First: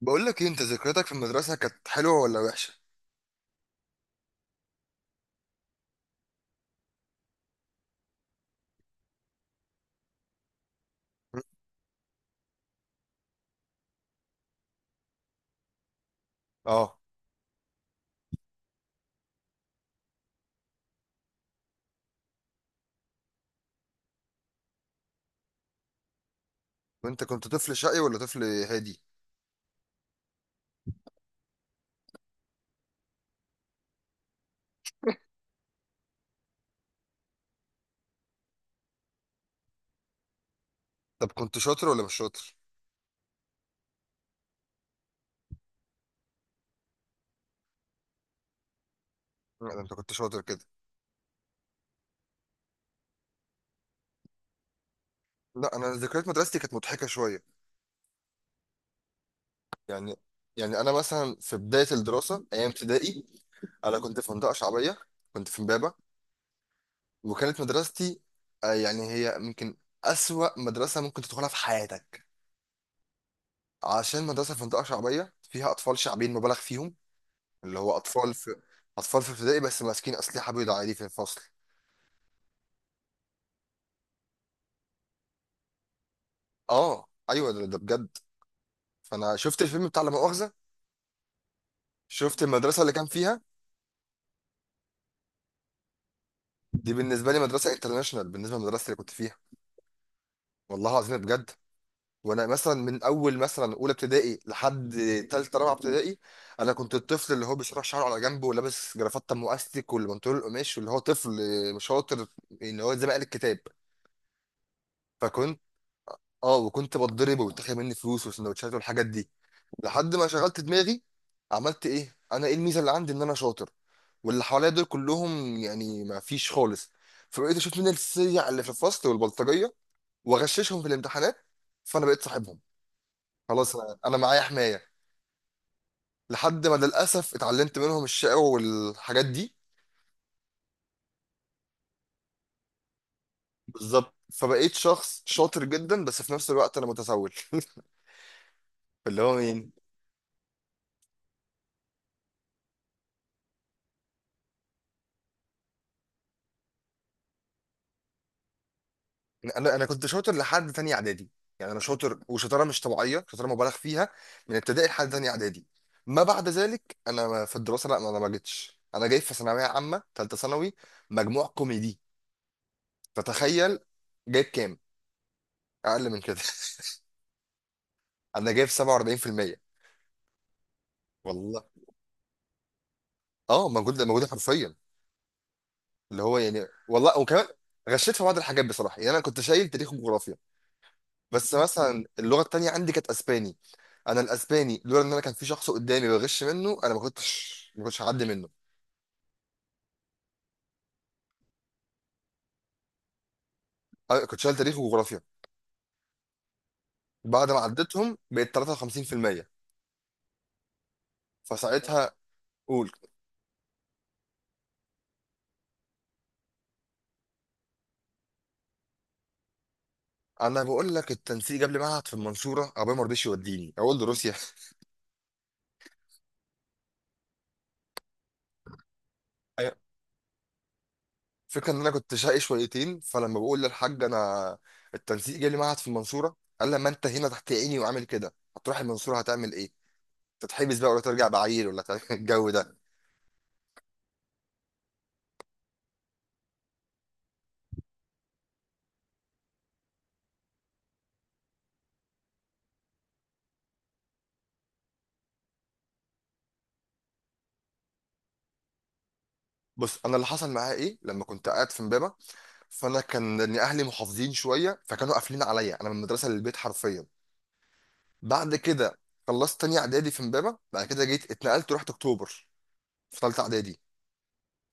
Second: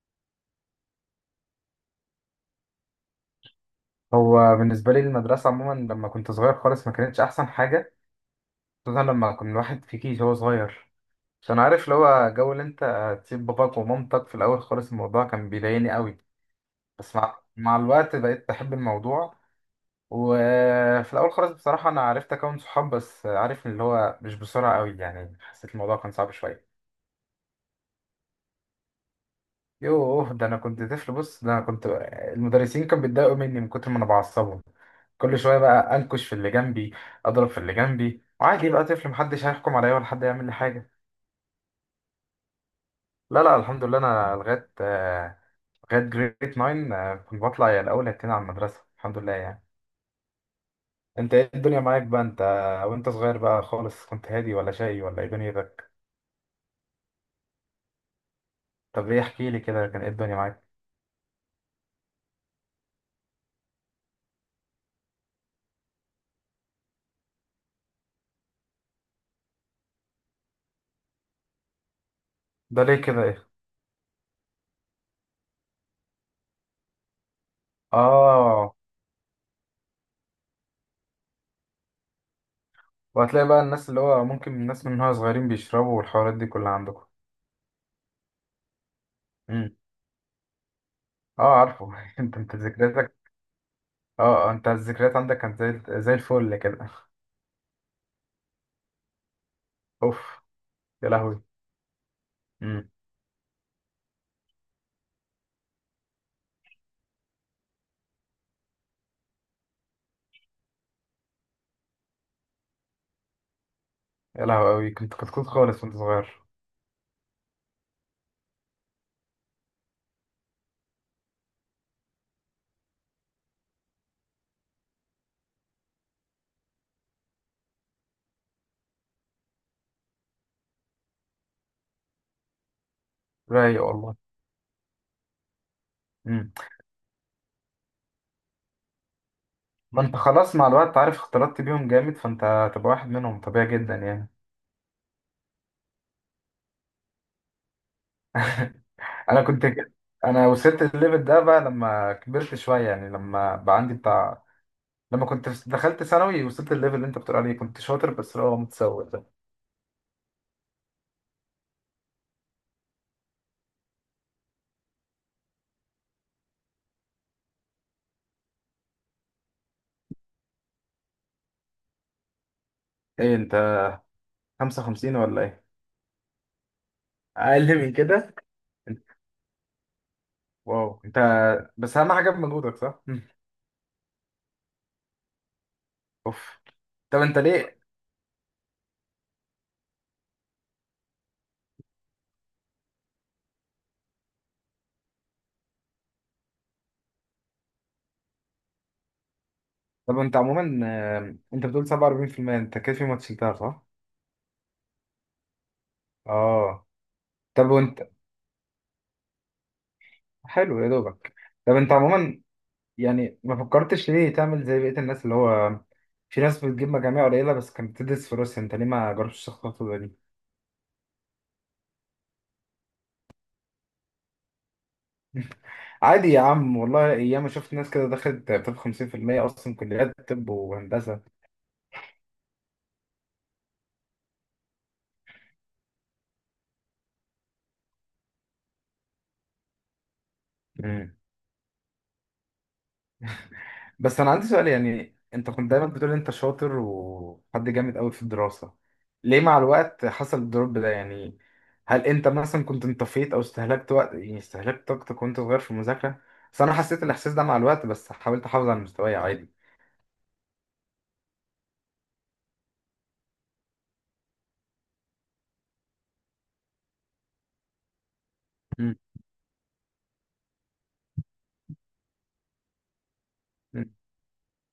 بقول لك ايه، انت ذكرياتك في المدرسه كانت حلوه ولا وحشه؟ هو بالنسبة لي المدرسة عموما لما كنت صغير خالص ما كانتش أحسن حاجة. خصوصا لما كان الواحد في كيش هو صغير، م? عشان عارف اللي هو جو اللي أنت تسيب باباك ومامتك. في الأول خالص الموضوع كان بيضايقني قوي، اه. بس مع الوقت بقيت بحب الموضوع. وفي الأول خالص بصراحة أنا عرفت أكون صحاب، بس عارف اللي هو مش بسرعة قوي، يعني حسيت الموضوع كان صعب شوية. وانت كنت طفل شقي ولا طفل هادي؟ يوه، ده انا كنت طفل. بص، ده انا كنت المدرسين كانوا بيتضايقوا مني من كتر ما انا بعصبهم. كل شويه بقى انكش في اللي جنبي، اضرب في اللي جنبي، وعادي بقى طفل، محدش هيحكم عليا ولا حد يعمل لي حاجه. طب كنت شاطر ولا مش شاطر؟ لا لا، الحمد لله، انا لغايه لغايه جريد 9، كنت بطلع يا الاول هتين على المدرسه، الحمد لله يعني. لا ده انت كنت شاطر كده. انت ايه الدنيا معاك بقى انت؟ وانت صغير بقى خالص كنت هادي ولا شقي ولا ايه لا انا دنيتك؟ ذكريات مدرستي كانت مضحكه شويه. طب ايه، احكي لي كده، كان ايه يعني الدنيا معاك؟ انا مثلا في بدايه الدراسه ايام ابتدائي انا كنت في منطقه شعبيه، كنت في امبابه، وكانت مدرستي يعني هي يمكن اسوأ مدرسه ممكن تدخلها في حياتك. ده ليه كده؟ ايه؟ عشان مدرسه في منطقه شعبيه فيها اطفال شعبيين مبالغ فيهم، اللي هو اطفال في اه، اطفال في ابتدائي بس ماسكين اسلحه بيضاء عادي في الفصل. وهتلاقي بقى الناس اللي هو ممكن الناس من وهي صغيرين بيشربوا والحوارات دي كلها اه عندكم. ايوه، ده بجد. فانا شفت امم. الفيلم بتاع لا مؤاخذه، اه، عارفه. انت شفت انت المدرسه اللي كان ذكرياتك. فيها. اه، آه، انت الذكريات عندك كانت زي الفل كده. دي بالنسبه لي مدرسه انترناشونال بالنسبه للمدرسه اللي كنت فيها، اوف. والله يا العظيم لهوي. بجد. وانا مثلا امم. من اول مثلا اولى ابتدائي لحد ثالثه رابعه ابتدائي انا كنت الطفل اللي هو بيشرح شعره على جنبه ولابس جرافته ام الاستيك والبنطلون القماش واللي هو طفل مش شاطر، اللي هو زي ما قال الكتاب. يا لهوي، قوي كنت كتكوت فكنت، خالص وانت صغير. اه، وكنت بتضرب وبيتاخد مني فلوس وسندوتشات والحاجات دي. لحد ما شغلت دماغي، عملت ايه؟ انا ايه الميزه اللي عندي؟ ان انا شاطر واللي حواليا دول كلهم يعني ما فيش خالص. فبقيت اشوف مين السيع اللي في الفصل والبلطجيه واغششهم في الامتحانات، فانا بقيت صاحبهم. خلاص رايق انا والله. انا معايا حمايه. امم. لحد ما للاسف اتعلمت منهم الشقاوه والحاجات دي. فانت خلاص مع الوقت، عارف، اختلطت بيهم جامد، فانت هتبقى واحد منهم طبيعي جدا بالظبط. يعني. فبقيت شخص شاطر جدا بس في نفس الوقت انا متسول اللي هو انا كنت مين؟ ك- انا وصلت الليفل ده بقى لما كبرت شويه، يعني لما بقى عندي بتاع. دخلت ثانوي، وصلت الليفل اللي انت بتقول عليه، كنت شاطر بس اللي هو متسوق. انا كنت شاطر لحد تانية اعدادي. يعني انا شاطر، وشطاره مش طبيعيه، شطاره مبالغ فيها، من ابتدائي لحد تانية اعدادي. ما بعد ذلك انا في الدراسه لا، انا ما جيتش. انا جاي في ثانويه عامه ثالثه ثانوي مجموع كوميدي، ايه انت، فتخيل. جايب كام؟ 55 ولا ايه؟ اقل من كده. اقل من كده؟ انا جايب انت؟ 47%، واو، انت. والله. بس اهم حاجه بمجهودك، صح. مم. اه موجود موجود حرفيا، اللي هو اوف. يعني والله. طب انت وكمان ليه؟ غشيت في بعض الحاجات بصراحه، يعني انا كنت شايل تاريخ وجغرافيا. بس مثلا اللغه التانيه عندي كانت اسباني، انا الاسباني لولا ان انا كان في شخص قدامي بغش منه انا ما كنتش هعدي منه. طب انت عموما، آه، انت بتقول 47%. انت كده في ماتش شلتها، صح؟ أنا كنت شايل تاريخ وجغرافيا، اه. بعد ما طب وانت، عديتهم بقيت 53%. حلو يا دوبك. طب انت فساعتها، عموما، قول. يعني ما فكرتش ليه تعمل زي بقيه الناس اللي هو في ناس بتجيب مجاميع قليله بس كانت بتدرس في روسيا، انت ليه ما جربتش الخطوه دي؟ انا بقول لك التنسيق قبل معهد في المنصوره، ابويا ما رضيش يوديني اقول له روسيا. عادي يا عم والله، ايام ما شفت ناس كده دخلت طب 50%، اصلا أيوة. كليات طب وهندسه. فكرة ان انا كنت شقي شويتين، فلما بقول للحاج انا التنسيق جالي معهد في المنصوره، قال لي: ما انت هنا تحت عيني وعامل كده، هتروح المنصوره هتعمل ايه؟ تتحبس بقى، ولا مم. ترجع بعيل، ولا تعمل الجو ده. بس انا عندي سؤال، يعني انت كنت دايما بتقول انت شاطر وحد جامد قوي في الدراسة، ليه مع الوقت حصل الدروب ده يعني؟ هل انت مثلا كنت انطفيت او استهلكت وقت، يعني استهلكت طاقتك وانت صغير في المذاكرة؟ بس انا حسيت الاحساس ده مع الوقت، بس حاولت احافظ على مستواي عادي. بص، انا اللي حصل معايا ايه، لما كنت قاعد في امبابه فانا كان إن اهلي محافظين شويه، فكانوا قافلين عليا انا من المدرسه للبيت حرفيا. بعد مم. كده خلصت تانية اعدادي في امبابه، بعد كده جيت اتنقلت ورحت اكتوبر في ثالثه اعدادي. مم.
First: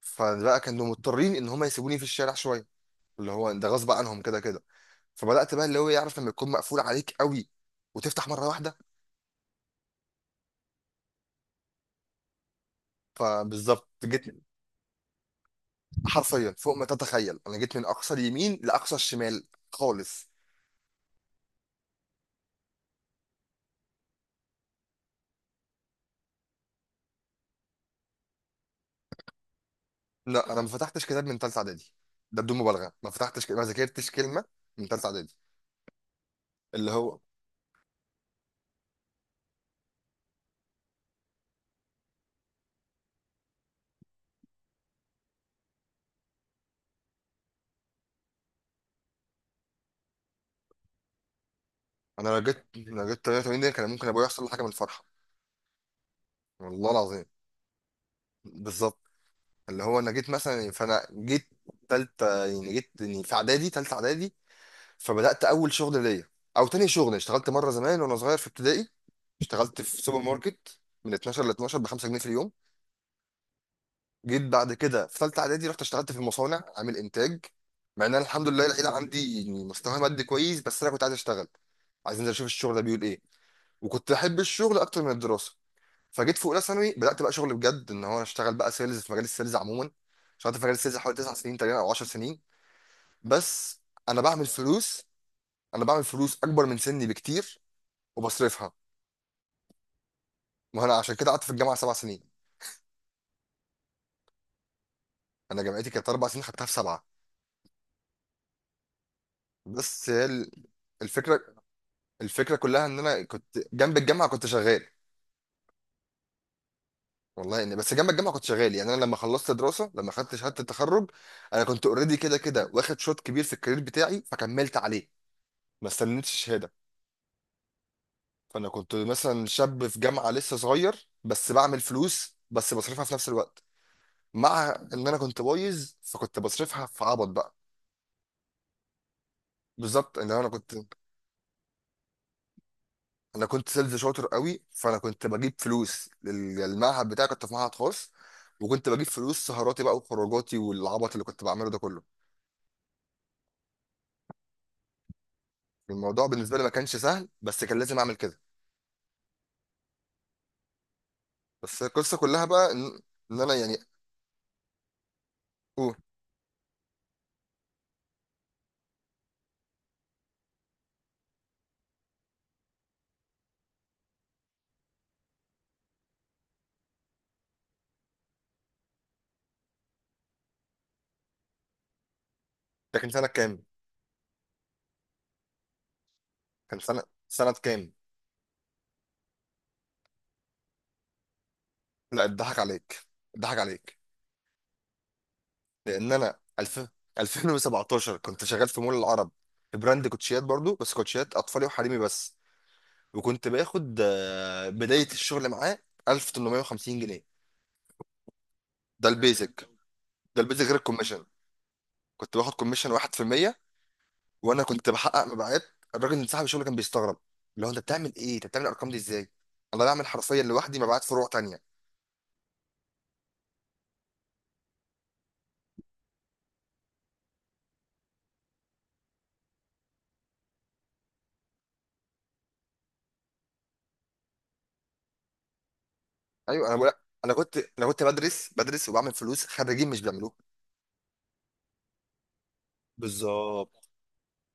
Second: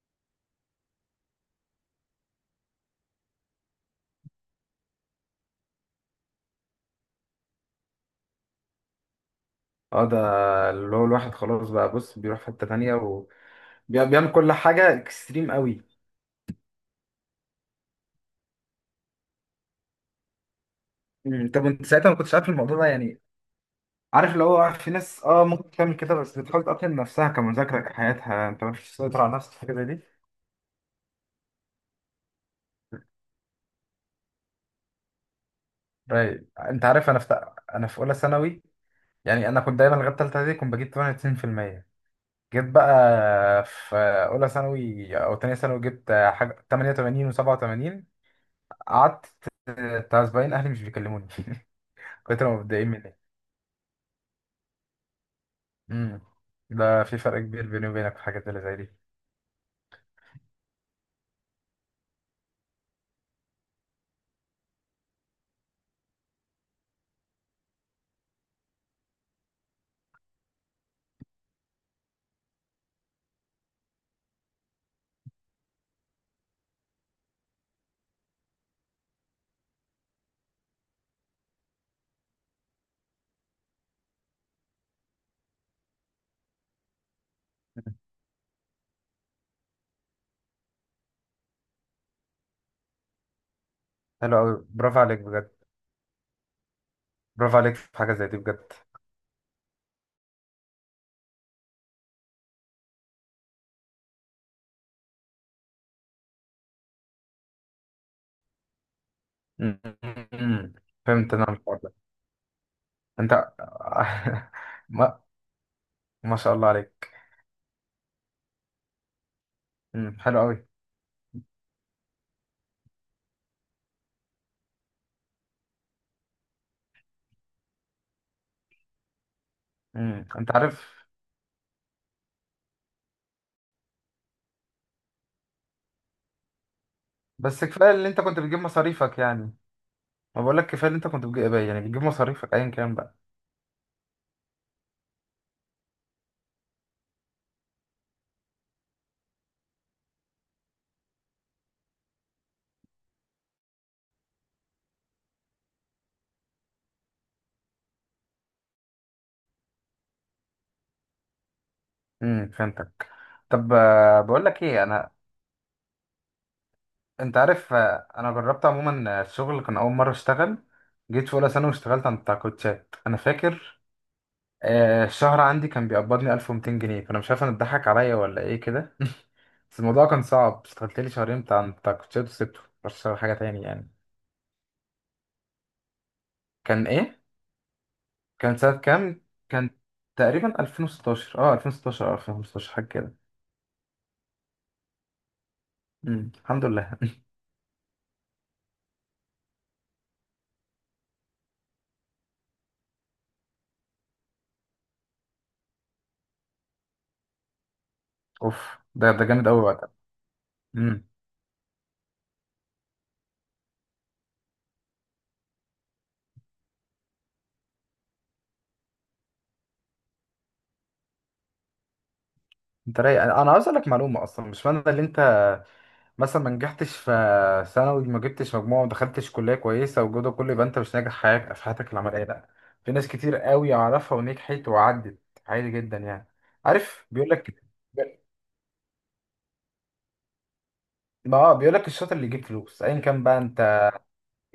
فبقى كانوا مضطرين ان هم يسيبوني في الشارع شويه، اللي هو ده غصب عنهم كده كده. فبدات بقى، اللي هو يعرف لما يكون مقفول عليك قوي وتفتح مره واحده. اه ده اللي هو الواحد خلاص بقى، بص، بيروح في حتة تانية فبالظبط وبيعمل جيت كل حاجة اكستريم قوي. حرفيا فوق ما تتخيل، انا جيت من اقصى اليمين لاقصى الشمال خالص. مم. طب انت ساعتها ما كنتش عارف الموضوع ده يعني؟ عارف اللي هو في ناس اه ممكن تعمل كده، بس بتحاول تقتل نفسها كمذاكرة كحياتها، انت مش تسيطر على نفسك في حاجة زي دي. لا، انا ما فتحتش كتاب من ثالثه اعدادي، ده بدون مبالغه، ما فتحتش ك- ما ذاكرتش كلمه من ثالثه اعدادي. رايق. انت اللي عارف، هو، انا في اولى ثانوي، يعني انا كنت دايما لغايه ثالثه دي كنت بجيب 98%. جيت بقى في اولى ثانوي او ثانيه ثانوي، جبت حاجه 88 و87. قعدت بتاع اسبوعين اهلي مش بيكلموني. انا لو كنت لما جيت متضايقين لو مني. جيت 88 دي كان ممكن ابويا يحصل له حاجه من الفرحه، امم. والله ده في العظيم. فرق كبير بيني وبينك في الحاجات اللي زي دي. بالظبط، اللي هو انا جيت مثلا، فانا جيت ثالثه، يعني جيت يعني في اعدادي ثالثه اعدادي. فبدات اول شغل ليا، او تاني شغل، اشتغلت مره زمان وانا صغير في ابتدائي، اشتغلت في سوبر ماركت من 12 ل 12 ب 5 جنيه في اليوم. جيت بعد كده في ثالثه اعدادي رحت اشتغلت في المصانع عامل انتاج، مع ان انا الحمد لله العيله عندي يعني مستوى مادي كويس، بس انا كنت عايز اشتغل، عايز انزل اشوف الشغل ده بيقول ايه، وكنت احب الشغل اكتر من الدراسه. فجيت في اولى ثانوي بدات بقى شغل بجد، ان هو انا اشتغل بقى سيلز، في مجال السيلز عموما اشتغلت في مجال السيلز حوالي 9 سنين تقريبا او 10 سنين. بس انا حلو بعمل قوي، برافو فلوس عليك بجد. انا بعمل فلوس اكبر من سني برافو بكتير عليك في حاجه زي دي وبصرفها. بجد. ما انا عشان كده قعدت في الجامعه سبع سنين، انا جامعتي كانت اربع سنين خدتها في سبعه. بس هي أمم. فهمت الفكره، انا الحوار ده. الفكره كلها ان انا انت. كنت جنب الجامعه كنت شغال. ما ما شاء الله عليك. والله اني بس جنب الجامعه كنت شغال، يعني انا لما خلصت دراسه لما أمم، خدت حلو شهاده قوي. التخرج انا كنت اوريدي كده كده واخد شوط كبير في الكارير بتاعي فكملت عليه، ما استنيتش شهاده. فانا كنت مثلا شاب في أمم، جامعه انت لسه عارف. صغير بس بعمل فلوس، بس بصرفها في نفس الوقت مع ان انا كنت بايظ فكنت بصرفها في عبط بقى. بس كفايه اللي انت كنت بتجيب مصاريفك يعني. بالظبط ان ما انا بقول لك كنت، كفايه اللي انت كنت بتجيب، يعني بتجيب مصاريفك ايا كان بقى. انا كنت سيلز شاطر قوي، فانا كنت بجيب فلوس المعهد بتاعي، كنت في معهد خاص، وكنت بجيب فلوس سهراتي بقى وخروجاتي والعبط اللي كنت بعمله ده كله. الموضوع بالنسبه لي ما كانش سهل بس كان لازم اعمل كده. بس القصه كلها امم، بقى فهمتك. إن انا طب يعني، آه، بقول لك ايه انا. اوه. انت عارف، آه، انا جربت عموما، آه، الشغل، كان اول مره اشتغل جيت في اولى ثانوي واشتغلت عند بتاع كوتشات، انا فاكر آه، الشهر عندي كان بيقبضني 1200 جنيه. فانا مش عارف انا اتضحك عليا ولا ايه كده. بس الموضوع كان صعب، اشتغلت لي شهرين بتاع كوتشات وسبته، رحت ده كان اشتغل سنه حاجه تاني كام؟ يعني. كان كان سنه ايه؟ كام؟ كان سنه كام؟ كان تقريبا 2016، اه 2016 او لا اتضحك 2015، حاجه عليك، كده. اتضحك عليك، لان امم، انا الحمد 2000، لله. 2017 كنت شغال في مول العرب، في براند كوتشيات برضو بس كوتشيات اطفالي وحريمي بس، وكنت باخد بداية الشغل معاه 1850 جنيه. اوف. ده ده جامد قوي البيزك، وقتها. ده البيزك غير امم. الكوميشن. كنت باخد كوميشن 1%، وانا كنت بحقق مبيعات. الراجل من صاحب الشغل كان بيستغرب، اللي هو انت بتعمل ايه؟ انت بتعمل الارقام دي ازاي؟ انا بعمل حرفيا لوحدي مبيعات فروع تانية. انت رايق. انا عاوز اقول لك معلومه، اصلا مش معنى اللي انت مثلا ما نجحتش في ثانوي، ما جبتش مجموعة وما دخلتش كلية كويسة والجو ده كله، يبقى انت مش ناجح حياتك في حياتك العملية، لا. في ناس كتير قوي اعرفها ونجحت وعدت، عادي جدا يعني. ايوه انا بقول، عارف بيقول انا كنت لك، انا كنت بدرس، بدرس وبعمل فلوس خريجين مش بيعملوها. ما اه بيقول لك الشاطر اللي يجيب فلوس ايا كان بقى، بالظبط. انت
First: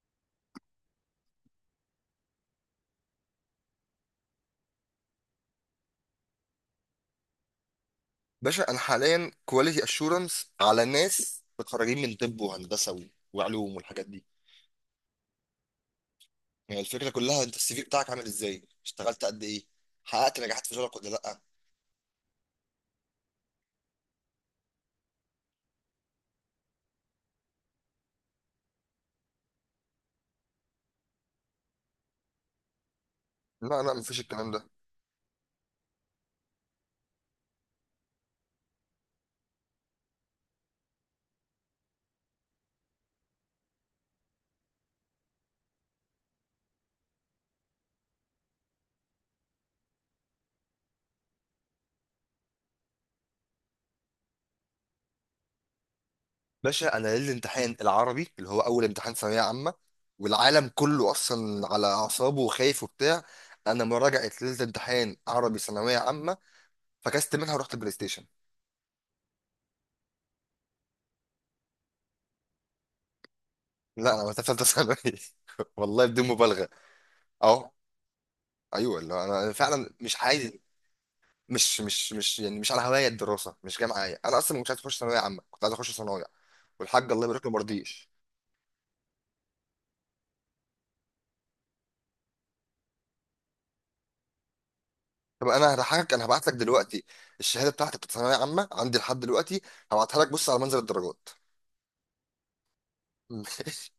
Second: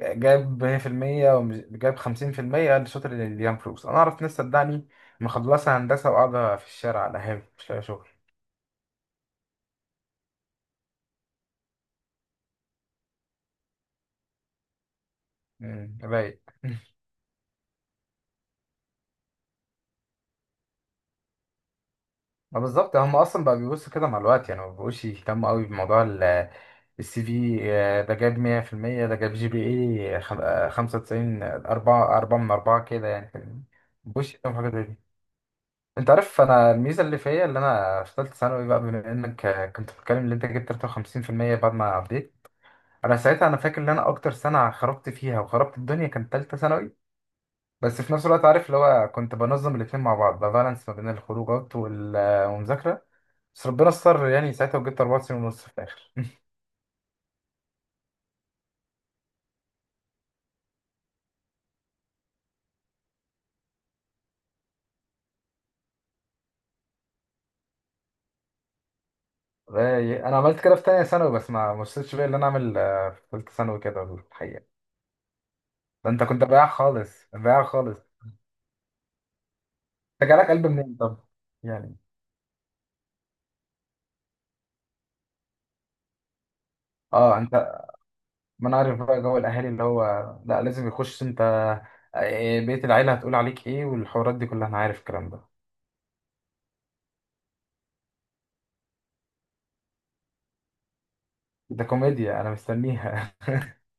جايب 100% وجايب 50%، الشاطر اللي يجيب فلوس. انا اعرف ناس، صدقني، مخلصة هندسة وقاعدة في الشارع على هاوي مش لاقي شغل. باشا انا حاليا كواليتي اشورنس على ناس متخرجين من طب وهندسه وعلوم والحاجات دي. مم، رايق. هي الفكرة كلها انت السي في بتاعك عامل ازاي، اشتغلت قد ايه، حققت نجاحات في شغلك ولا لا. ما بالظبط، هم اصلا بقى بيبصوا كده مع الوقت، يعني ما بيبقوش يهتموا قوي بموضوع السي في. آه، ده جاب 100%، ده جاب جي بي اي 95، 4 4 من 4 كده، يعني فاهمني؟ ما لا لا، مفيش بيبقوش الكلام يهتموا ده. بحاجه زي دي. انت عارف انا الميزه اللي فيا، اللي انا في ثالثه ثانوي بقى، بما انك آه، كنت بتتكلم ان انت جبت 53% بعد ما عديت. انا ساعتها انا فاكر ان انا اكتر سنه خربت فيها وخربت الدنيا كانت ثالثه ثانوي. بس في نفس الوقت، عارف اللي هو كنت بنظم الاتنين مع بعض، بالانس ما بين الخروجات والمذاكرة. بس ربنا استر يعني ساعتها، وجبت أربع سنين ونص في الآخر. باشا انا ليلة الامتحان العربي اللي هو اول امتحان ثانوية عامة، والعالم كله اصلا على اعصابه وخايف وبتاع، انا مراجعة ليلة امتحان عربي ثانوية عامة فكست منها ورحت بلاي ستيشن. أنا عملت كده في تانية ثانوي، بس ما وصلتش بقى اللي أنا أعمل آه، في تالتة ثانوي كده لا انا وقتها في ثالثة الحقيقة. ثانوي والله ده أنت بدون كنت بايع مبالغة. خالص، بايع اهو. خالص. ايوه اللي هو انا فعلا مش أنت جالك عايز، قلب منين طب؟ مش يعني مش مش يعني مش على هواية الدراسة، مش جاي معايا، انا اصلا مش عايز اخش ثانوية عامة، كنت عايز اخش صنايع، والحاج الله أه يبارك له أنت، مرضيش. ما أنا عارف بقى جو الأهالي اللي هو لا لازم يخش أنت، آه، بيت العيلة هتقول عليك إيه والحوارات دي كلها، أنا عارف الكلام ده. طب انا هضحكك، انا هبعت لك دلوقتي الشهاده بتاعتي بتاعت ثانويه عامه عندي لحد دلوقتي، هبعتها لك بص على منزل الدرجات. ده كوميديا، أنا مستنيها.